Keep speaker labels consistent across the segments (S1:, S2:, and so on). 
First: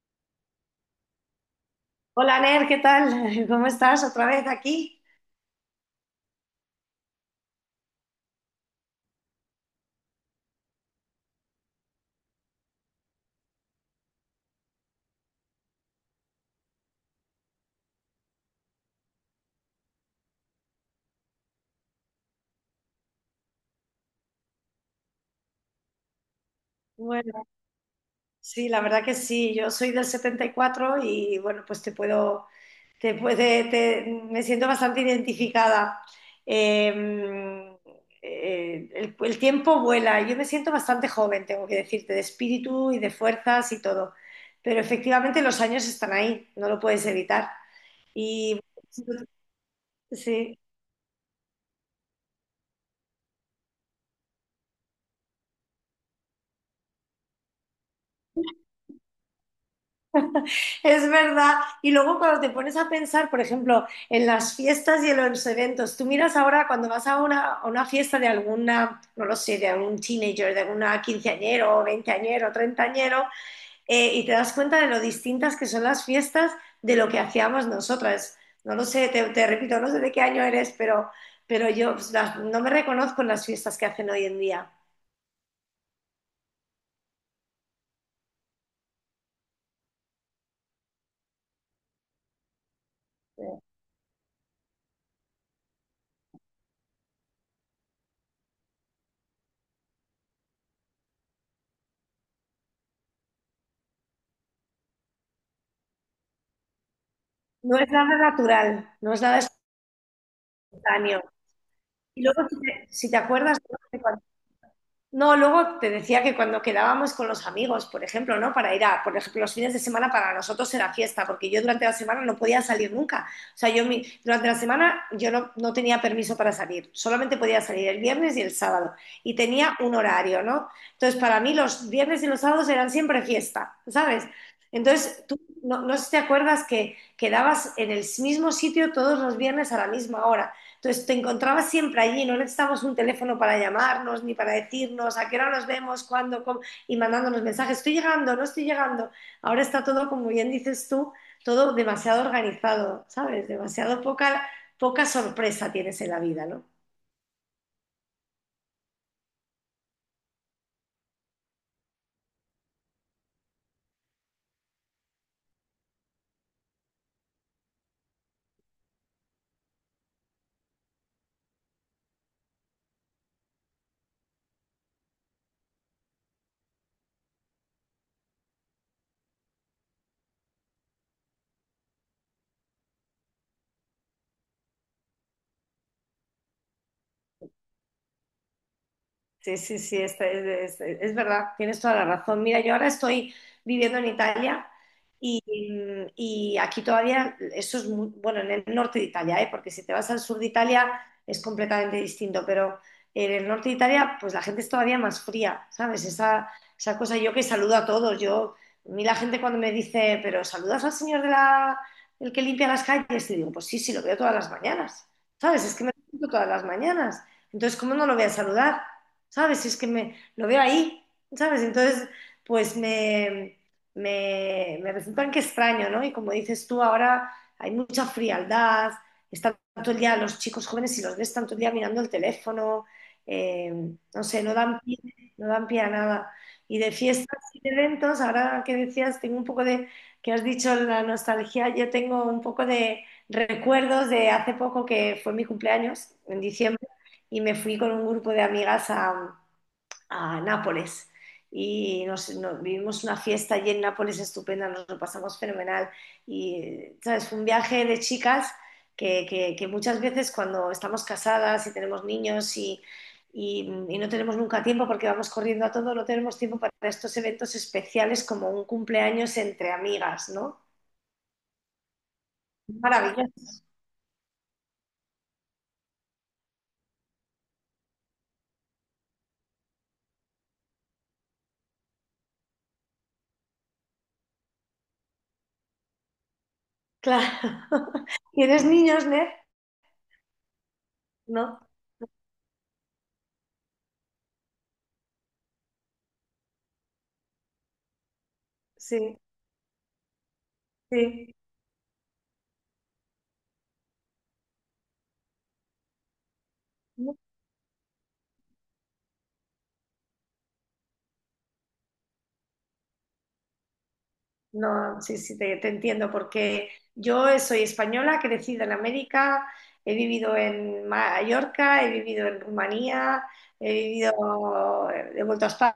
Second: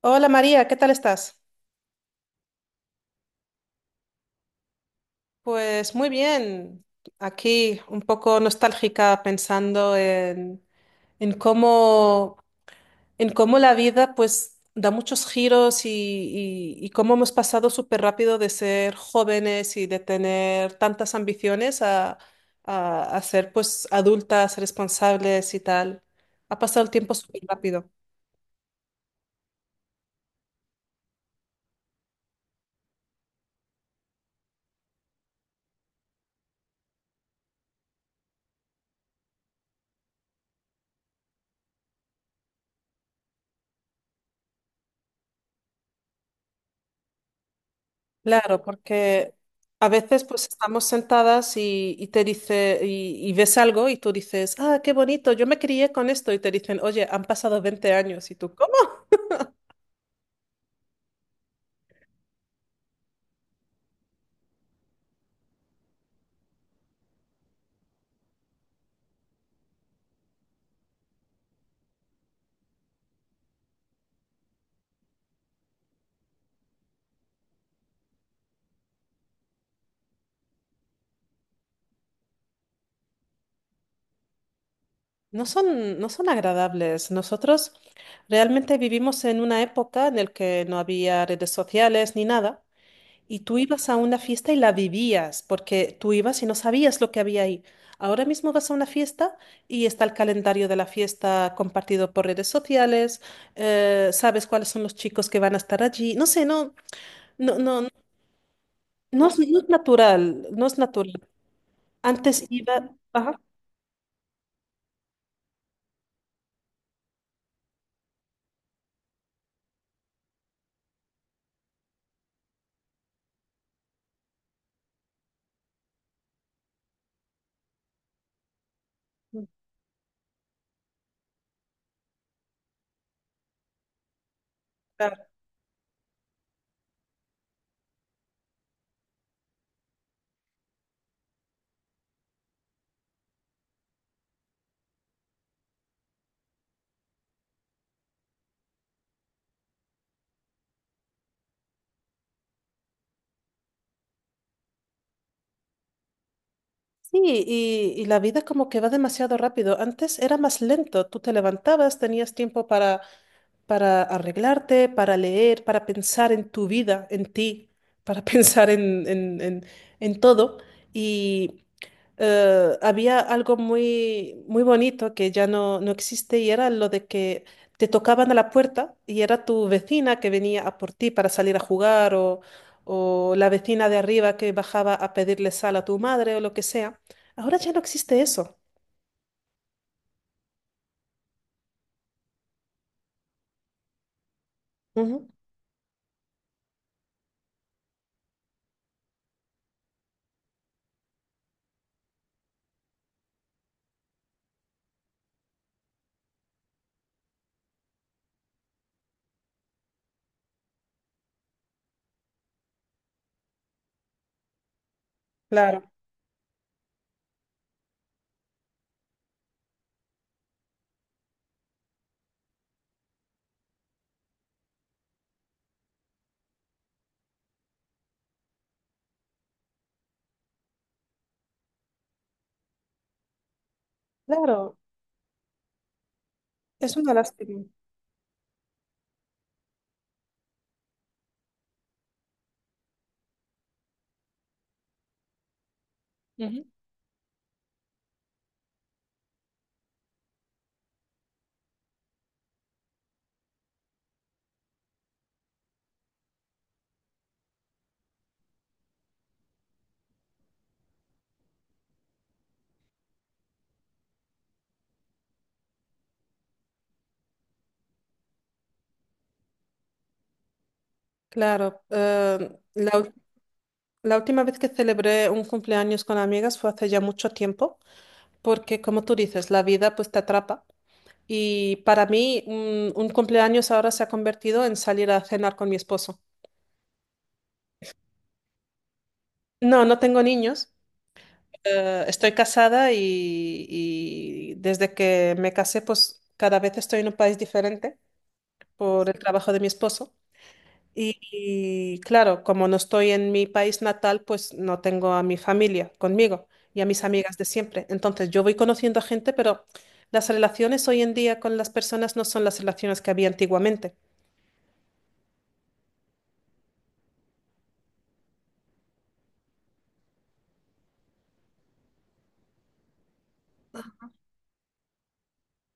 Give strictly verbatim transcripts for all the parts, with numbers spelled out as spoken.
S1: Hola María, ¿qué tal estás?
S2: Hola Ner, ¿qué tal? ¿Cómo estás otra vez aquí?
S1: Pues muy bien, aquí un poco nostálgica pensando en, en cómo, en cómo la vida pues da muchos giros y, y- y cómo hemos pasado súper rápido de ser jóvenes y de tener tantas ambiciones a, a, a ser pues adultas, responsables y tal. Ha pasado el tiempo súper
S2: Bueno,
S1: rápido.
S2: sí, la verdad que sí, yo soy del setenta y cuatro y cuatro y bueno, pues te puedo, te puede, te- me siento bastante identificada. Eh, eh, el, el tiempo vuela, yo me siento bastante joven, tengo que decirte, de espíritu y de fuerzas y todo, pero efectivamente los años están ahí, no lo puedes evitar. Y
S1: Claro, porque a veces pues
S2: sí.
S1: estamos sentadas y, y te dice y, y ves algo y tú dices, ah, qué bonito, yo me crié con esto y te dicen, oye, han pasado veinte años y tú, ¿cómo?
S2: Es verdad. Y luego cuando te pones a pensar, por ejemplo, en las fiestas y en los eventos, tú miras ahora cuando vas a una, a una fiesta de alguna, no lo sé, de algún teenager, de algún quinceañero, veinteañero, treintañero, eh, y te das cuenta de lo distintas que son las fiestas de lo que hacíamos nosotras. No lo sé, te, te repito, no sé de qué año eres, pero, pero yo pues, las- no me reconozco en las fiestas que hacen hoy en día.
S1: No son, no son agradables. Nosotros realmente vivimos en una época en la que no había redes sociales ni nada. Y tú ibas a una fiesta y la vivías, porque tú ibas y no sabías lo que había ahí. Ahora mismo vas a una fiesta y está el calendario de la fiesta compartido por redes sociales, eh, sabes cuáles son los chicos que van a estar allí. No sé, no, no,
S2: No
S1: no,
S2: es nada natural, no es
S1: no es,
S2: nada
S1: no es natural, no es
S2: espontáneo.
S1: natural.
S2: Y
S1: Antes
S2: luego, si te,
S1: iba,
S2: si te
S1: ajá,
S2: acuerdas, ¿no? No, luego te decía que cuando quedábamos con los amigos, por ejemplo, ¿no? Para ir a, por ejemplo, los fines de semana para nosotros era fiesta, porque yo durante la semana no podía salir nunca. O sea, yo mi- durante la semana yo no, no tenía permiso para salir, solamente podía salir el viernes y el sábado. Y tenía un horario, ¿no? Entonces, para mí los viernes y los sábados eran siempre fiesta, ¿sabes? Entonces,
S1: claro.
S2: tú no, no sé si te acuerdas que quedabas en el mismo sitio todos los viernes a la misma hora. Entonces te encontrabas siempre allí, no necesitábamos un teléfono para llamarnos ni para decirnos a qué hora nos vemos, cuándo, cómo, y mandándonos mensajes, estoy llegando, no estoy llegando. Ahora está todo, como bien dices tú, todo demasiado organizado, ¿sabes? Demasiado poca, poca sorpresa tienes en la vida, ¿no?
S1: Sí, y, y la vida como que va demasiado rápido. Antes era más lento. Tú te levantabas, tenías tiempo para para arreglarte, para leer, para pensar en tu vida, en ti, para pensar en, en, en- en todo. Y eh, había algo muy, muy bonito que ya no, no existe y era lo de que te tocaban a la puerta y era tu vecina que venía a por ti para salir a jugar o, o la vecina de arriba que bajaba a pedirle sal a tu madre o lo que sea. Ahora ya no existe eso.
S2: Sí, sí, sí, esta- es, es- es verdad, tienes toda la razón. Mira, yo ahora estoy viviendo en Italia
S1: Ujú.
S2: y, y aquí todavía, eso es muy, bueno, en el norte de Italia, ¿eh? Porque si te vas al sur de Italia es completamente distinto, pero en el norte de Italia, pues la gente es todavía más fría, ¿sabes? Esa, esa cosa, yo que saludo a todos, yo, a mí la gente cuando me dice, pero ¿saludas al señor de la, el que limpia las calles? Y digo, pues sí, sí, lo veo todas las mañanas, ¿sabes? Es
S1: Claro,
S2: que me lo encuentro todas las mañanas, entonces, ¿cómo no lo voy a saludar? ¿Sabes? Si es que me lo veo ahí, ¿sabes? Entonces, pues me, me, me resultan que extraño, ¿no? Y como dices tú, ahora hay mucha frialdad, están todo el día los chicos jóvenes, si los ves tanto el día mirando el teléfono, eh, no sé, no
S1: claro,
S2: dan pie, no dan pie a nada. Y de
S1: es una
S2: fiestas y
S1: lástima.
S2: de eventos, ahora que decías, tengo un poco de, que has dicho la nostalgia, yo tengo un poco de recuerdos de hace poco que fue mi cumpleaños, en
S1: Ujú.
S2: diciembre, y me fui con un grupo de amigas a, a Nápoles y nos, nos- vivimos una fiesta allí en Nápoles estupenda, nos lo pasamos fenomenal y, ¿sabes? Fue un viaje de chicas que, que- que muchas veces cuando estamos casadas y tenemos niños y, y- y no tenemos nunca tiempo porque vamos corriendo a todo, no tenemos tiempo para estos eventos especiales como un cumpleaños entre amigas, ¿no?
S1: Claro, eh, la, ul-
S2: Maravilloso,
S1: la última vez que celebré un cumpleaños con amigas fue hace ya mucho tiempo, porque como tú dices, la vida pues te atrapa. Y para mí un, un cumpleaños ahora se ha convertido en salir a cenar con mi esposo.
S2: claro. ¿Tienes niños, Ned?
S1: No, no tengo niños,
S2: No,
S1: eh, estoy casada y, y desde que me casé pues cada vez estoy en un país diferente por el
S2: sí,
S1: trabajo de mi esposo. Y,
S2: sí.
S1: y, claro, como no estoy en mi país natal, pues no tengo a mi familia conmigo y a mis amigas de siempre. Entonces yo voy conociendo a gente, pero las relaciones hoy en día con las personas no son las relaciones que había antiguamente.
S2: No, sí, sí, te, te entiendo, porque yo soy española, crecida en América, he vivido en Mallorca, he vivido en Rumanía, he vivido, he vuelto a España,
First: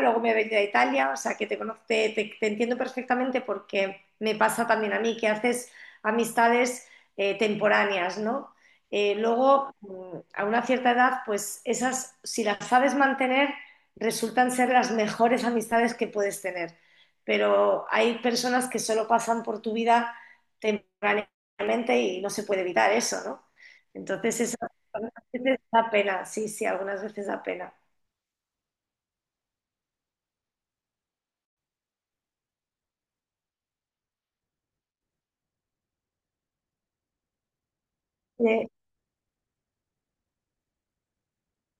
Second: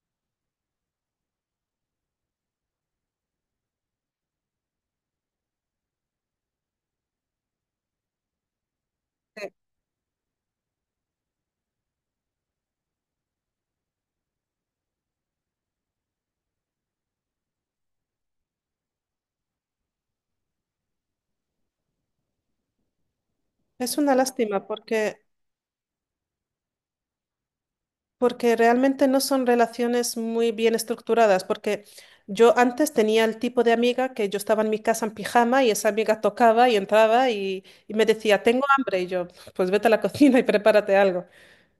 S2: luego me he venido a Italia, o sea que te conozco, te, te- te entiendo perfectamente porque me pasa también a mí que haces amistades eh, temporáneas, ¿no? Eh,
S1: Sí.
S2: luego, mm, a una cierta edad, pues esas, si las sabes mantener, resultan ser las mejores amistades que puedes tener, pero hay personas que solo pasan por tu vida temporalmente y no se puede evitar eso, ¿no?
S1: Es una
S2: Entonces, eso
S1: lástima
S2: algunas
S1: porque
S2: veces da pena, sí, sí, algunas veces da pena.
S1: porque realmente no son relaciones muy bien estructuradas, porque yo antes tenía el tipo de amiga que yo estaba en mi casa en pijama y esa amiga tocaba y entraba y, y me decía, tengo
S2: Eh,
S1: hambre, y yo, pues vete a la cocina y prepárate algo.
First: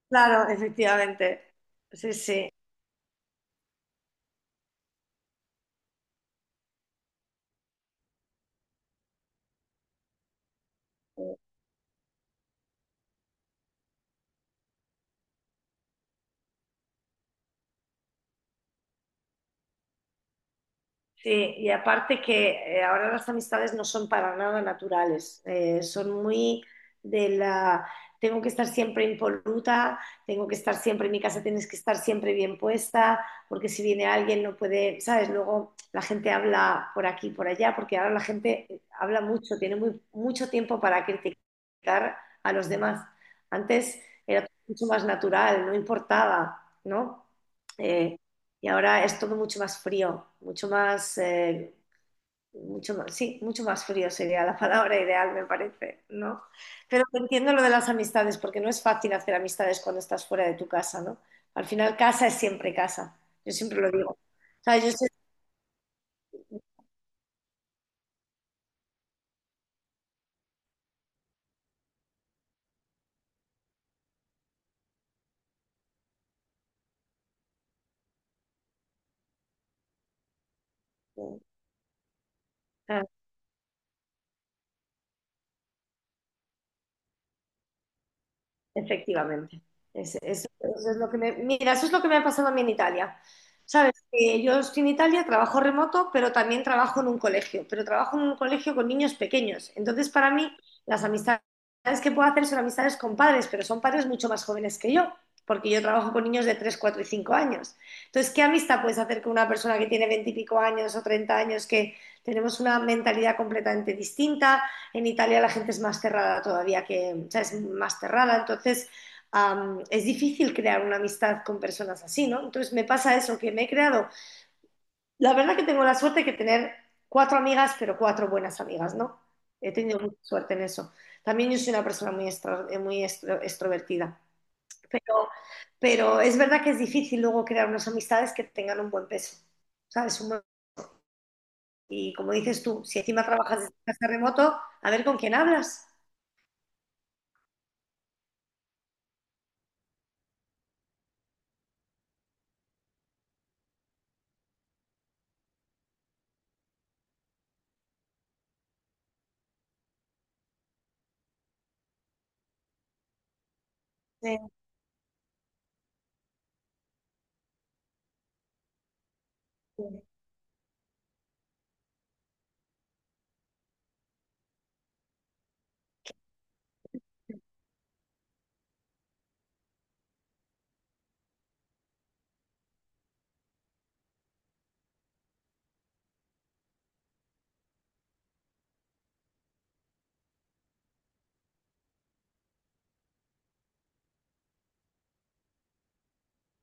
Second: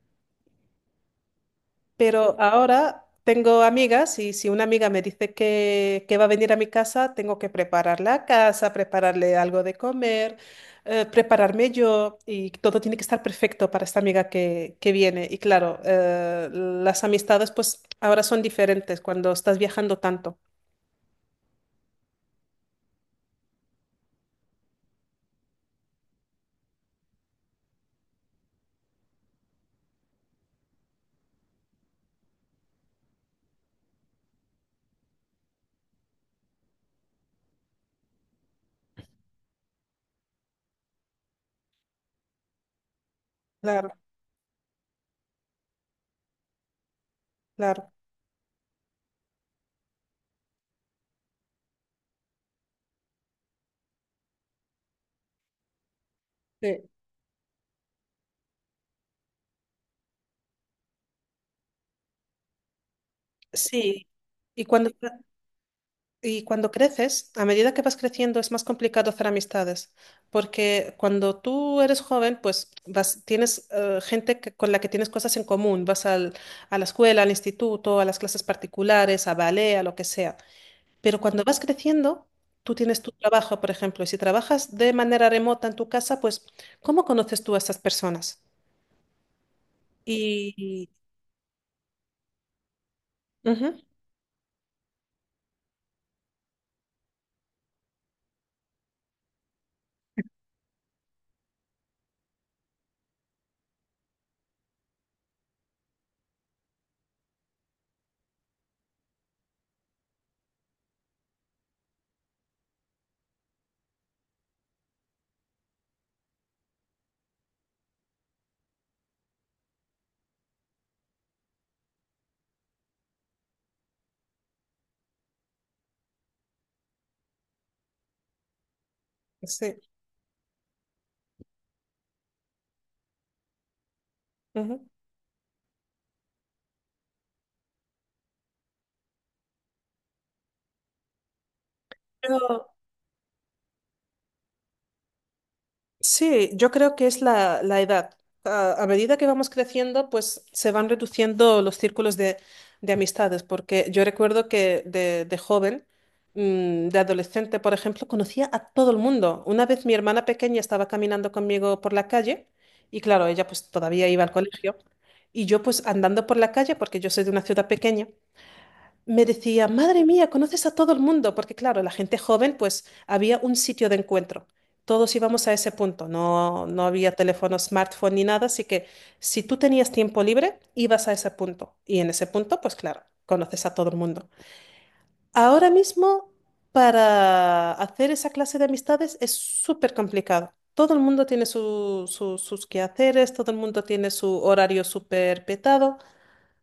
S2: claro, efectivamente. Sí,
S1: Pero
S2: sí.
S1: ahora tengo amigas y si una amiga me dice que, que va a venir a mi casa, tengo que preparar la casa, prepararle algo de comer, eh, prepararme yo y todo tiene que estar perfecto para esta amiga que, que viene. Y claro, eh, las amistades pues ahora son diferentes cuando estás viajando tanto.
S2: Sí, y aparte que eh, ahora las amistades no son para nada naturales. Eh, son muy de la, tengo que estar siempre impoluta, tengo que estar siempre en mi casa, tienes que estar siempre bien puesta, porque si viene alguien no puede, ¿sabes? Luego la gente habla por aquí, por allá, porque ahora la gente habla mucho, tiene muy, mucho tiempo para criticar a los demás.
S1: Claro,
S2: Antes era mucho más natural, no importaba, ¿no?
S1: claro.
S2: Eh, y ahora es todo mucho más frío, mucho más, eh, mucho más, sí, mucho más frío sería la palabra ideal, me parece, ¿no?
S1: Sí.
S2: Pero entiendo lo de las amistades, porque no es fácil hacer amistades cuando estás fuera de tu casa, ¿no? Al final, casa es siempre casa, yo siempre lo
S1: Sí,
S2: digo. O
S1: y
S2: sea, yo
S1: cuando... Y cuando creces, a medida que vas creciendo, es más complicado hacer amistades, porque cuando tú eres joven, pues vas, tienes eh, gente que- con la que tienes cosas en común, vas al- a la escuela, al instituto, a las clases particulares, a ballet, a lo que sea. Pero cuando vas creciendo, tú tienes
S2: sé-
S1: tu trabajo, por ejemplo, y si trabajas de manera remota en tu casa, pues ¿cómo conoces tú a esas personas?
S2: Efectivamente. Es- es-
S1: Y...
S2: eso es lo que me, mira, eso es lo que me ha pasado a mí en Italia.
S1: Ujú,
S2: Sabes que yo estoy en Italia, trabajo remoto, pero también trabajo en un colegio, pero trabajo en un colegio con niños pequeños. Entonces, para mí, las amistades que puedo hacer son amistades con padres, pero son padres mucho más jóvenes que yo, porque yo trabajo con niños de tres cuatro y cinco años. Entonces, ¿qué amistad puedes hacer con una persona que tiene veinte y pico años o treinta años, que tenemos una mentalidad completamente distinta? En Italia la gente es más cerrada todavía que, o sea, es más cerrada, entonces um, es difícil crear una amistad con personas así, ¿no? Entonces me pasa eso, que me he creado, la verdad que tengo la suerte de tener cuatro amigas, pero cuatro buenas amigas, ¿no? He
S1: sí.
S2: tenido mucha suerte en eso. También yo soy una persona muy, extro, muy extro, extrovertida,
S1: Ujú.
S2: pero, pero es verdad que es difícil luego crear unas amistades que tengan un buen peso, ¿sabes? Un buen- y como dices
S1: Pero
S2: tú, si encima trabajas desde casa remoto, a ver con quién hablas.
S1: sí, yo creo que es la, la edad. A, a medida que vamos creciendo, pues se van reduciendo los círculos de, de amistades, porque yo recuerdo que de, de joven, mm, de adolescente, por ejemplo, conocía a todo el mundo. Una vez mi hermana pequeña estaba caminando conmigo por la calle y claro, ella pues todavía iba al
S2: Sí,
S1: colegio y yo pues andando por la calle, porque yo soy de una ciudad pequeña me decía,
S2: sí.
S1: madre mía, conoces a todo el mundo, porque claro, la gente joven, pues había un sitio de encuentro. Todos íbamos a ese punto, no, no había teléfono, smartphone ni nada, así que si tú tenías tiempo libre, ibas a ese punto. Y en ese punto, pues claro, conoces a todo el mundo. Ahora mismo, para hacer esa clase de amistades es súper complicado. Todo el mundo tiene su- su- sus quehaceres, todo el mundo tiene su horario súper petado.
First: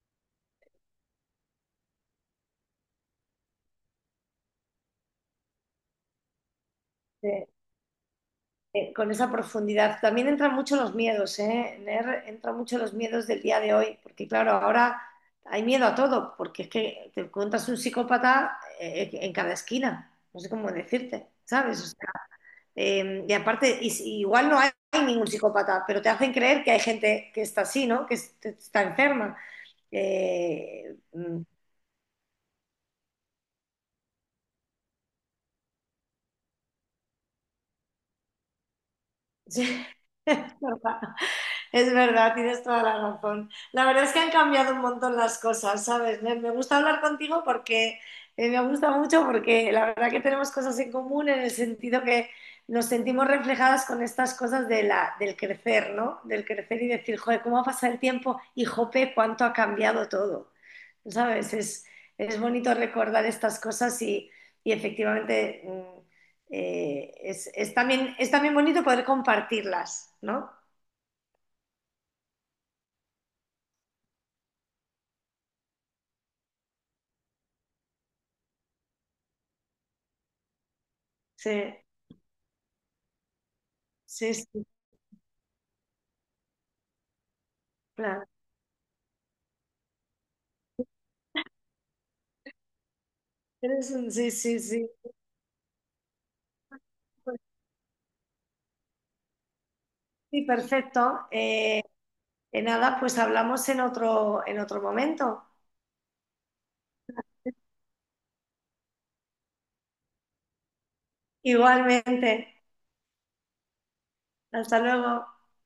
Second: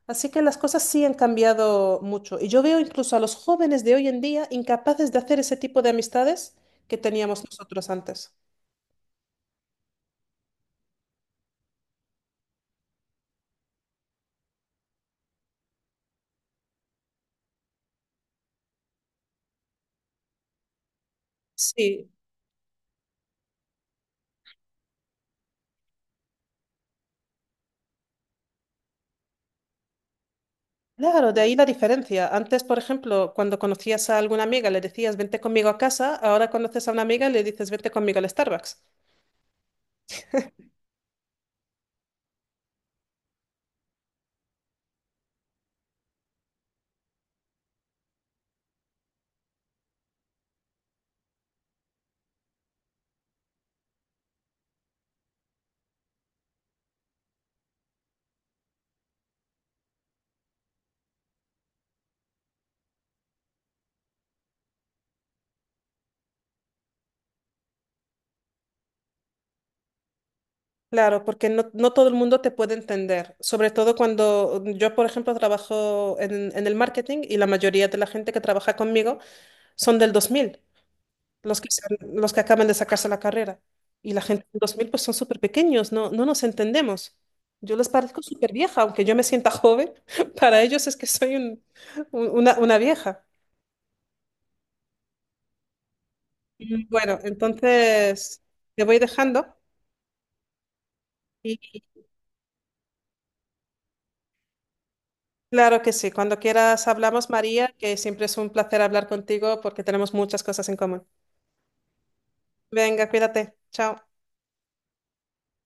S1: Así que las cosas sí han cambiado mucho. Y yo veo incluso a los jóvenes de hoy en día incapaces de hacer ese tipo de amistades que teníamos
S2: eh,
S1: nosotros antes.
S2: eh, con esa profundidad. También entran mucho los miedos, ¿eh? Ner, entran mucho los miedos del día de hoy, porque claro, ahora hay miedo a todo, porque es que te encuentras un psicópata eh, en cada esquina, no sé cómo decirte, ¿sabes? O
S1: Sí,
S2: sea, eh, y aparte, y si- igual no hay, ningún psicópata, pero te hacen creer que hay gente que está así, ¿no? Que es- está enferma. Eh,
S1: claro, de
S2: mm,
S1: ahí la diferencia. Antes, por ejemplo, cuando conocías a alguna amiga, le decías, vente conmigo a casa. Ahora conoces a una amiga y le dices, vente conmigo al Starbucks.
S2: sí. Es verdad. Es verdad, tienes toda la razón. La verdad es que han cambiado un montón las cosas, ¿sabes? Me, me gusta hablar contigo porque eh, me gusta mucho porque la verdad que tenemos cosas en común en el sentido que nos sentimos reflejadas con estas cosas de la, del crecer, ¿no? Del crecer y decir, joder, ¿cómo ha pasado el tiempo? Y jope, cuánto ha cambiado todo. ¿Sabes? Es, es bonito recordar estas cosas y, y efectivamente, mm, eh, es, es también, es también bonito poder compartirlas, ¿no?
S1: Claro, porque no, no todo el mundo te puede entender. Sobre todo cuando yo, por ejemplo, trabajo en, en el marketing y la mayoría de la gente que trabaja conmigo son del dos mil.
S2: Sí.
S1: Los que, se los que acaban de sacarse la carrera. Y la
S2: Sí,
S1: gente de
S2: sí,
S1: dos mil pues son súper pequeños, no, no nos entendemos. Yo les parezco
S2: claro.
S1: súper vieja, aunque yo me sienta joven, para ellos es que soy un- un- una, una vieja.
S2: Eres un- Sí, sí, sí.
S1: Mm, Bueno,
S2: Pues
S1: entonces te voy dejando.
S2: sí, perfecto.
S1: Y y
S2: Eh, eh, nada, pues hablamos en otro, en otro momento.
S1: claro que sí, cuando quieras hablamos, María, que siempre es un placer hablar contigo porque tenemos muchas cosas en común.
S2: Igualmente.
S1: Venga, cuídate. Chao.
S2: Hasta luego.